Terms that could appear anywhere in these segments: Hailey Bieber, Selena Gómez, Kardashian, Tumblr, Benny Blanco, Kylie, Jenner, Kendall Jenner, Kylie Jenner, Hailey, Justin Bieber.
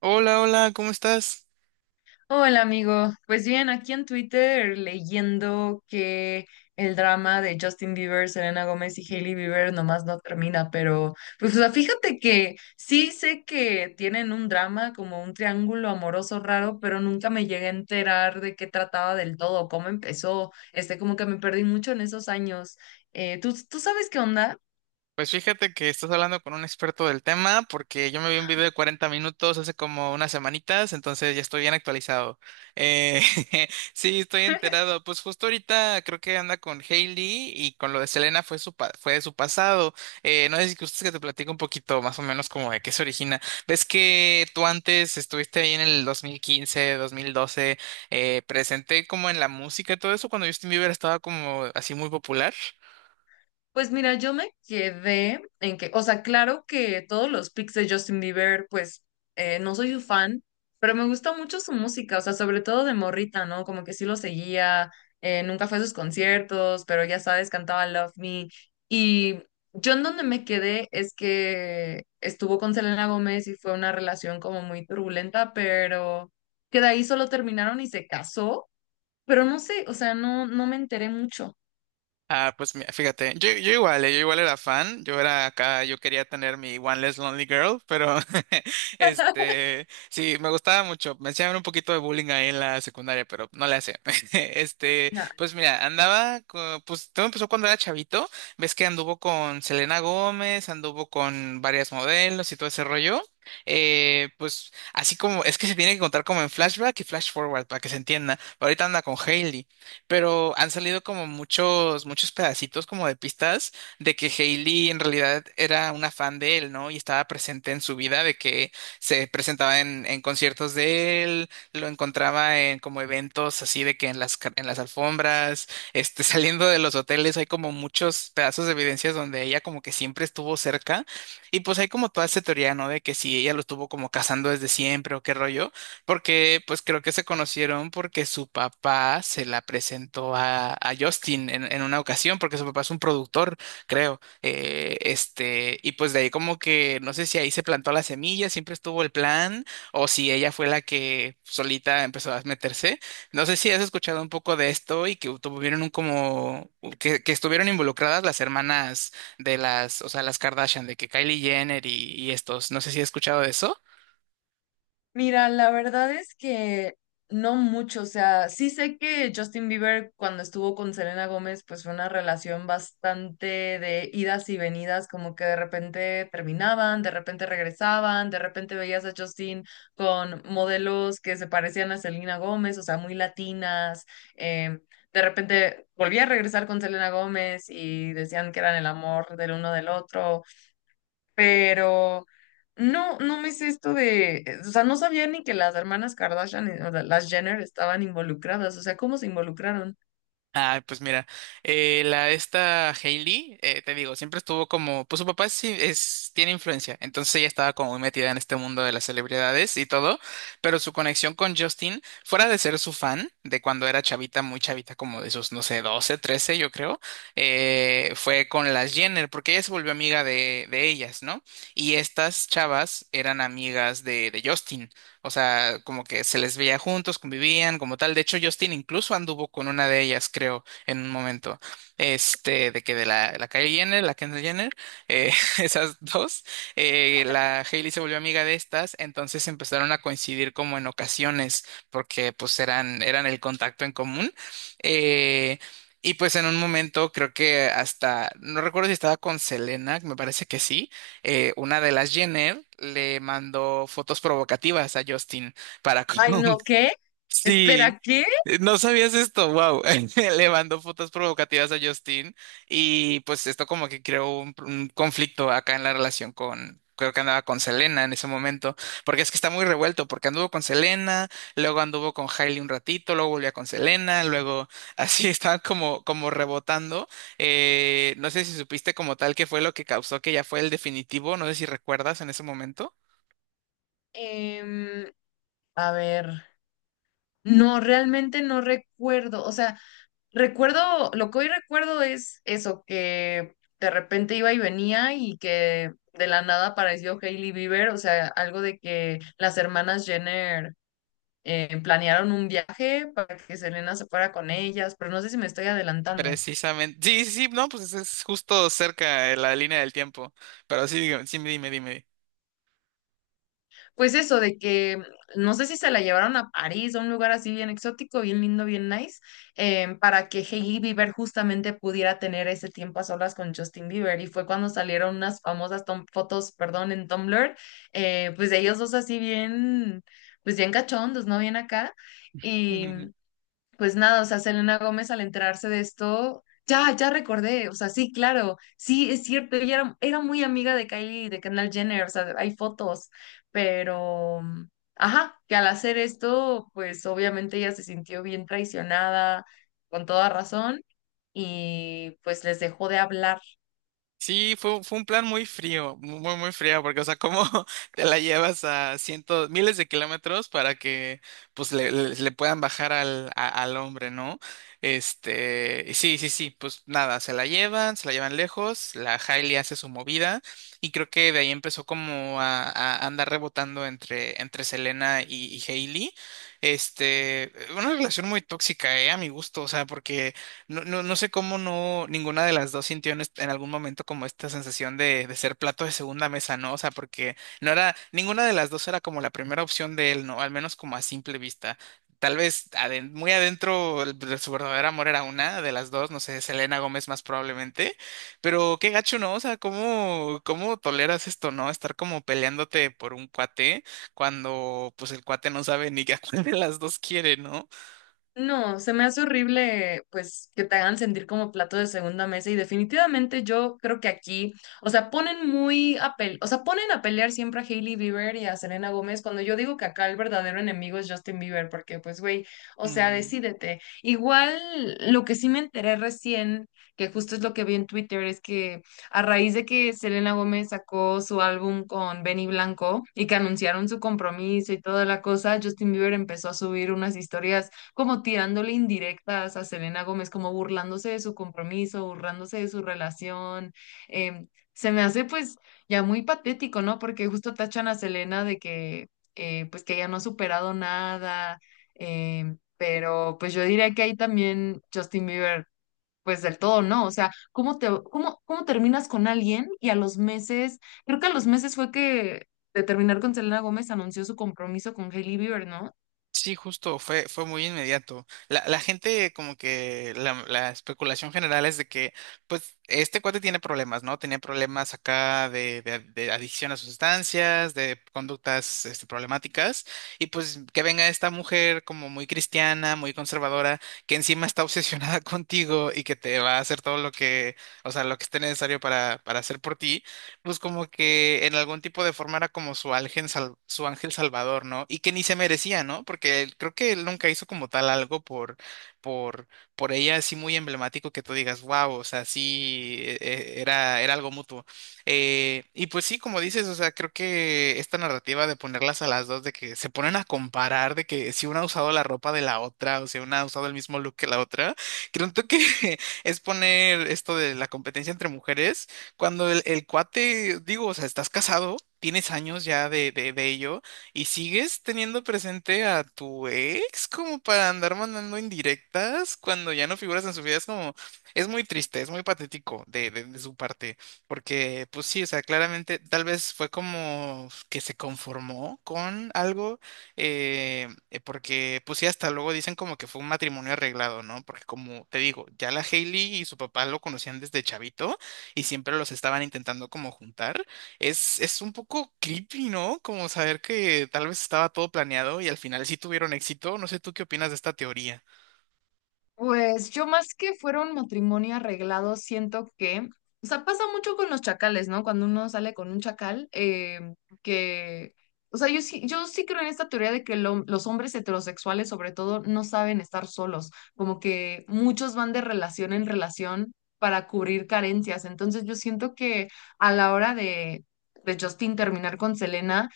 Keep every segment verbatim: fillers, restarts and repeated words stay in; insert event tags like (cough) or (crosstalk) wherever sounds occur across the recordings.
Hola, hola, ¿cómo estás? Hola amigo, pues bien, aquí en Twitter leyendo que el drama de Justin Bieber, Selena Gómez y Hailey Bieber nomás no termina, pero pues o sea, fíjate que sí sé que tienen un drama como un triángulo amoroso raro, pero nunca me llegué a enterar de qué trataba del todo, cómo empezó, este como que me perdí mucho en esos años. Eh, ¿tú, tú sabes qué onda? Pues fíjate que estás hablando con un experto del tema porque yo me vi un video de cuarenta minutos hace como unas semanitas, entonces ya estoy bien actualizado. Eh, (laughs) sí, estoy enterado. Pues justo ahorita creo que anda con Hailey y con lo de Selena fue su pa- fue de su pasado. Eh, no sé si gustas que te platico un poquito más o menos como de qué se origina. Ves que tú antes estuviste ahí en el dos mil quince, dos mil doce, eh, presente como en la música y todo eso cuando Justin Bieber estaba como así muy popular. Pues mira, yo me quedé en que, o sea, claro que todos los pics de Justin Bieber, pues eh, no soy su fan, pero me gusta mucho su música, o sea, sobre todo de morrita, ¿no? Como que sí lo seguía, eh, nunca fue a sus conciertos, pero ya sabes, cantaba Love Me. Y yo en donde me quedé es que estuvo con Selena Gómez y fue una relación como muy turbulenta, pero que de ahí solo terminaron y se casó, pero no sé, o sea, no, no me enteré mucho. Ah, pues mira, fíjate, yo, yo igual, eh, yo igual era fan, yo era acá, yo quería tener mi One Less Lonely Girl, pero (laughs) (laughs) este, sí, me gustaba mucho, me hacían un poquito de bullying ahí en la secundaria, pero no le hacía. (laughs) Este, pues mira, andaba, co- pues todo empezó cuando era chavito, ves que anduvo con Selena Gómez, anduvo con varias modelos y todo ese rollo. Eh, pues así como es que se tiene que contar como en flashback y flash forward para que se entienda. Ahorita anda con Hailey pero han salido como muchos, muchos pedacitos como de pistas de que Hailey en realidad era una fan de él, ¿no? Y estaba presente en su vida, de que se presentaba en, en conciertos de él, lo encontraba en como eventos así de que en las, ca- en las alfombras, este, (laughs) saliendo de los hoteles, hay como muchos pedazos de evidencias donde ella como que siempre estuvo cerca. Y pues hay como toda esta teoría, ¿no? De que si ella lo estuvo como cazando desde siempre o qué rollo. Porque pues creo que se conocieron porque su papá se la presentó a, a Justin en, en una ocasión, porque su papá es un productor, creo. Eh, este, y pues de ahí como que no sé si ahí se plantó la semilla, siempre estuvo el plan, o si ella fue la que solita empezó a meterse. No sé si has escuchado un poco de esto y que tuvieron un como que, que estuvieron involucradas las hermanas de las, o sea, las Kardashian, de que Kylie Jenner y, y estos. No sé si has escuchado de eso. Mira, la verdad es que no mucho, o sea, sí sé que Justin Bieber cuando estuvo con Selena Gómez, pues fue una relación bastante de idas y venidas, como que de repente terminaban, de repente regresaban, de repente veías a Justin con modelos que se parecían a Selena Gómez, o sea, muy latinas, eh, de repente volvía a regresar con Selena Gómez y decían que eran el amor del uno del otro pero no, no me sé esto de, eh, o sea, no sabía ni que las hermanas Kardashian, eh, o sea, las Jenner estaban involucradas, o sea, ¿cómo se involucraron? Ah, pues mira, eh, la esta Hailey, eh, te digo, siempre estuvo como, pues su papá sí es, tiene influencia, entonces ella estaba como muy metida en este mundo de las celebridades y todo, pero su conexión con Justin, fuera de ser su fan, de cuando era chavita, muy chavita, como de sus, no sé, doce trece yo creo, eh, fue con las Jenner, porque ella se volvió amiga de, de ellas, ¿no? Y estas chavas eran amigas de, de Justin. O sea, como que se les veía juntos, convivían, como tal. De hecho, Justin incluso anduvo con una de ellas, creo, en un momento. Este, de que de la, la Kylie Jenner, la Kendall Jenner, eh, (laughs) esas dos, eh, la Hailey se volvió amiga de estas, entonces empezaron a coincidir como en ocasiones, porque pues eran, eran el contacto en común. Eh, y pues en un momento creo que hasta, no recuerdo si estaba con Selena, me parece que sí. Eh, una de las Jenner le mandó fotos provocativas a Justin para, (laughs) Ay, como. no, ¿qué? Sí, Espera, ¿qué? eh, no sabías esto, wow. (laughs) Le mandó fotos provocativas a Justin y pues esto como que creó un, un conflicto acá en la relación con, creo que andaba con Selena en ese momento, porque es que está muy revuelto, porque anduvo con Selena, luego anduvo con Hailey un ratito, luego volvió con Selena, luego así (laughs) estaban como, como rebotando. Eh, no sé si supiste como tal qué fue lo que causó que ya fue el definitivo, no sé si recuerdas en ese momento. Em, a ver, no, realmente no recuerdo, o sea, recuerdo, lo que hoy recuerdo es eso, que de repente iba y venía y que de la nada apareció Hailey Bieber, o sea, algo de que las hermanas Jenner eh, planearon un viaje para que Selena se fuera con ellas, pero no sé si me estoy adelantando. Precisamente. Sí, sí, sí, no, pues es justo cerca de la línea del tiempo. Pero sí, dígame, sí, dime, dime. Pues eso, de que no sé si se la llevaron a París, a un lugar así bien exótico, bien lindo, bien nice, eh, para que Hailey Bieber justamente pudiera tener ese tiempo a solas con Justin Bieber. Y fue cuando salieron unas famosas tom- fotos, perdón, en Tumblr, eh, pues de ellos dos así bien, pues bien cachondos, ¿no? Bien acá. y (laughs) Pues nada, o sea, Selena Gómez al enterarse de esto, ya, ya recordé, o sea, sí, claro, sí, es cierto, ella era, era muy amiga de Kylie, y de Kendall Jenner, o sea, hay fotos, pero, ajá, que al hacer esto, pues obviamente ella se sintió bien traicionada, con toda razón, y pues les dejó de hablar. Sí, fue, fue un plan muy frío, muy, muy frío, porque, o sea, ¿cómo (laughs) te la llevas a cientos, miles de kilómetros para que, pues, le, le- le puedan bajar al, a- al hombre, ¿no? Este, y sí, sí, sí, pues nada, se la llevan, se la llevan lejos, la Hailey hace su movida, y creo que de ahí empezó como a, a andar rebotando entre, entre Selena y, y Hailey. Este, una relación muy tóxica, eh, a mi gusto, o sea, porque no, no, no sé cómo no ninguna de las dos sintió en, est- en algún momento como esta sensación de, de ser plato de segunda mesa, ¿no? O sea, porque no era, ninguna de las dos era como la primera opción de él, ¿no? Al menos como a simple vista. Tal vez aden- muy adentro el- de su verdadero amor era una de las dos, no sé, Selena Gómez más probablemente, pero qué gacho, ¿no? O sea, ¿cómo, ¿cómo toleras esto, ¿no? Estar como peleándote por un cuate cuando pues el cuate no sabe ni a cuál de las dos quiere, ¿no? No, se me hace horrible, pues, que te hagan sentir como plato de segunda mesa y definitivamente yo creo que aquí, o sea, ponen muy a pel- o sea, ponen a pelear siempre a Hailey Bieber y a Selena Gómez cuando yo digo que acá el verdadero enemigo es Justin Bieber, porque pues, güey, o sea, Mm. decídete. Igual, lo que sí me enteré recién, que justo es lo que vi en Twitter, es que a raíz de que Selena Gómez sacó su álbum con Benny Blanco y que anunciaron su compromiso y toda la cosa, Justin Bieber empezó a subir unas historias como tirándole indirectas a Selena Gómez, como burlándose de su compromiso, burlándose de su relación. em, se me hace pues ya muy patético, ¿no? Porque justo tachan a Selena de que eh, pues que ella no ha superado nada, em, pero pues yo diría que ahí también Justin Bieber pues del todo no, o sea, ¿cómo te, cómo, cómo terminas con alguien y a los meses, creo que a los meses fue que de terminar con Selena Gómez anunció su compromiso con Hailey Bieber, ¿no? Sí, justo, fue, fue muy inmediato. La, la gente, como que la, la especulación general es de que, pues, este cuate tiene problemas, ¿no? Tenía problemas acá de, de- de adicción a sustancias, de conductas, este, problemáticas, y pues que venga esta mujer como muy cristiana, muy conservadora, que encima está obsesionada (laughs) contigo y que te va a hacer todo lo que, o sea, lo que esté necesario para, para hacer por ti pues como que en algún tipo de forma era como su ángel, sal- su ángel salvador, ¿no? Y que ni se merecía, ¿no? Porque él- creo que él nunca hizo como tal algo por, por, por ella así muy emblemático que tú digas, wow, o sea, sí, e- e- era, era algo mutuo. Eh, y pues sí, como dices, o sea, creo que esta narrativa de ponerlas a las dos, de que se ponen a comparar, de que si una ha usado la ropa de la otra, o si una ha usado el mismo look que la otra, creo que (laughs) es poner esto de la competencia entre mujeres cuando el, el cuate, digo, o sea, estás casado, tienes años ya de, de, de ello y sigues teniendo presente a tu ex como para andar mandando indirectas cuando ya no figuras en su vida. Es como, es muy triste, es muy patético de, de, de su parte, porque pues sí, o sea, claramente tal vez fue como que se conformó con algo, eh, eh, porque pues sí, hasta luego dicen como que fue un matrimonio arreglado, ¿no? Porque como te digo, ya la Hailey y su papá lo conocían desde chavito y siempre los estaban intentando como juntar. Es, es un poco creepy, ¿no? Como saber que tal vez estaba todo planeado y al final sí tuvieron éxito. No sé tú qué opinas de esta teoría. Pues yo más que fuera un matrimonio arreglado, siento que, o sea, pasa mucho con los chacales, ¿no? Cuando uno sale con un chacal, eh, que, o sea, yo sí, yo sí creo en esta teoría de que lo- los hombres heterosexuales, sobre todo, no saben estar solos, como que muchos van de relación en relación para cubrir carencias. Entonces yo siento que a la hora de, de Justin terminar con Selena,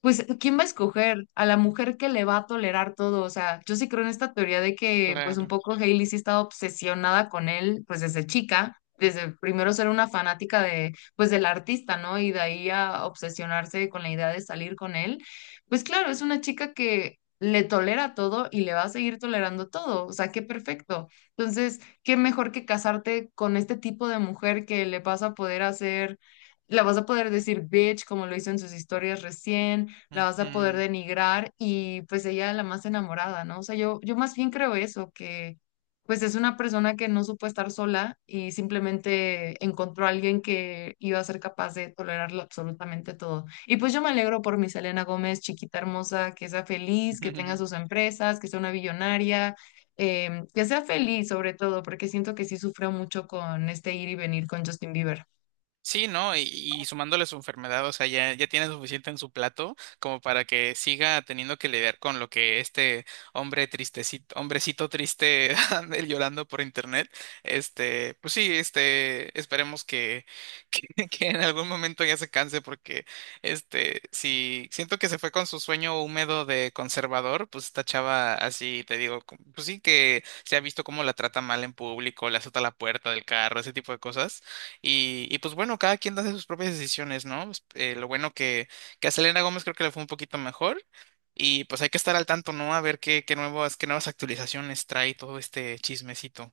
pues, ¿quién va a escoger? A la mujer que le va a tolerar todo. O sea, yo sí creo en esta teoría de que, pues, un Claro. poco Hailey sí estaba obsesionada con él, pues, desde chica, desde primero ser una fanática de, pues, del artista, ¿no? Y de ahí a obsesionarse con la idea de salir con él. Pues, claro, es una chica que le tolera todo y le va a seguir tolerando todo. O sea, qué perfecto. Entonces, qué mejor que casarte con este tipo de mujer que le vas a poder hacer, la vas a poder decir bitch, como lo hizo en sus historias recién, la vas a poder Ujú. denigrar y pues ella la más enamorada, ¿no? O sea, yo, yo más bien creo eso, que pues es una persona que no supo estar sola y simplemente encontró a alguien que iba a ser capaz de tolerarlo absolutamente todo. Y pues yo me alegro por mi Selena Gómez, chiquita hermosa, que sea feliz, que tenga sus (laughs) empresas, que sea una billonaria. em, que sea feliz sobre todo, porque siento que sí sufrió mucho con este ir y venir con Justin Bieber. Sí, ¿no? Y, y sumándole su enfermedad, o sea, ya, ya tiene suficiente en su plato como para que siga teniendo que lidiar con lo que este hombre tristecito, hombrecito triste (laughs) anda llorando por internet. Este, pues sí, este, esperemos que, que, (laughs) que en algún momento ya se canse porque, este, si siento que se fue con su sueño húmedo de conservador, pues esta chava así, te digo, com- pues sí que se ha visto cómo la trata mal en público, le azota la puerta del carro, ese tipo de cosas. Y, y pues bueno, cada quien hace sus propias decisiones, ¿no? Pues, eh, lo bueno que, que a Selena Gómez creo que le fue un poquito mejor. Y pues hay que estar al tanto, ¿no? A ver qué, qué nuevas, qué nuevas actualizaciones trae todo este chismecito.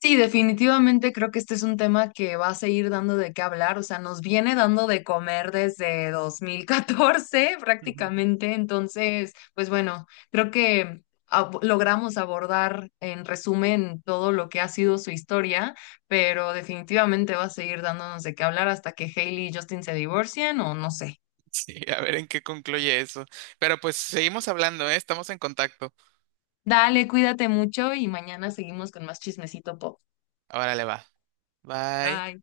Sí, definitivamente creo que este es un tema que va a seguir dando de qué hablar, o sea, nos viene dando de comer desde dos mil catorce (laughs) Ujú. (laughs) prácticamente, entonces, pues bueno, creo que ab- logramos abordar en resumen todo lo que ha sido su historia, pero definitivamente va a seguir dándonos de qué hablar hasta que Hailey y Justin se divorcien o no sé. Sí, a ver en qué concluye eso. Pero pues seguimos hablando, ¿eh? Estamos en contacto. Dale, cuídate mucho y mañana seguimos con más chismecito pop. Ahora le va. Bye. Bye.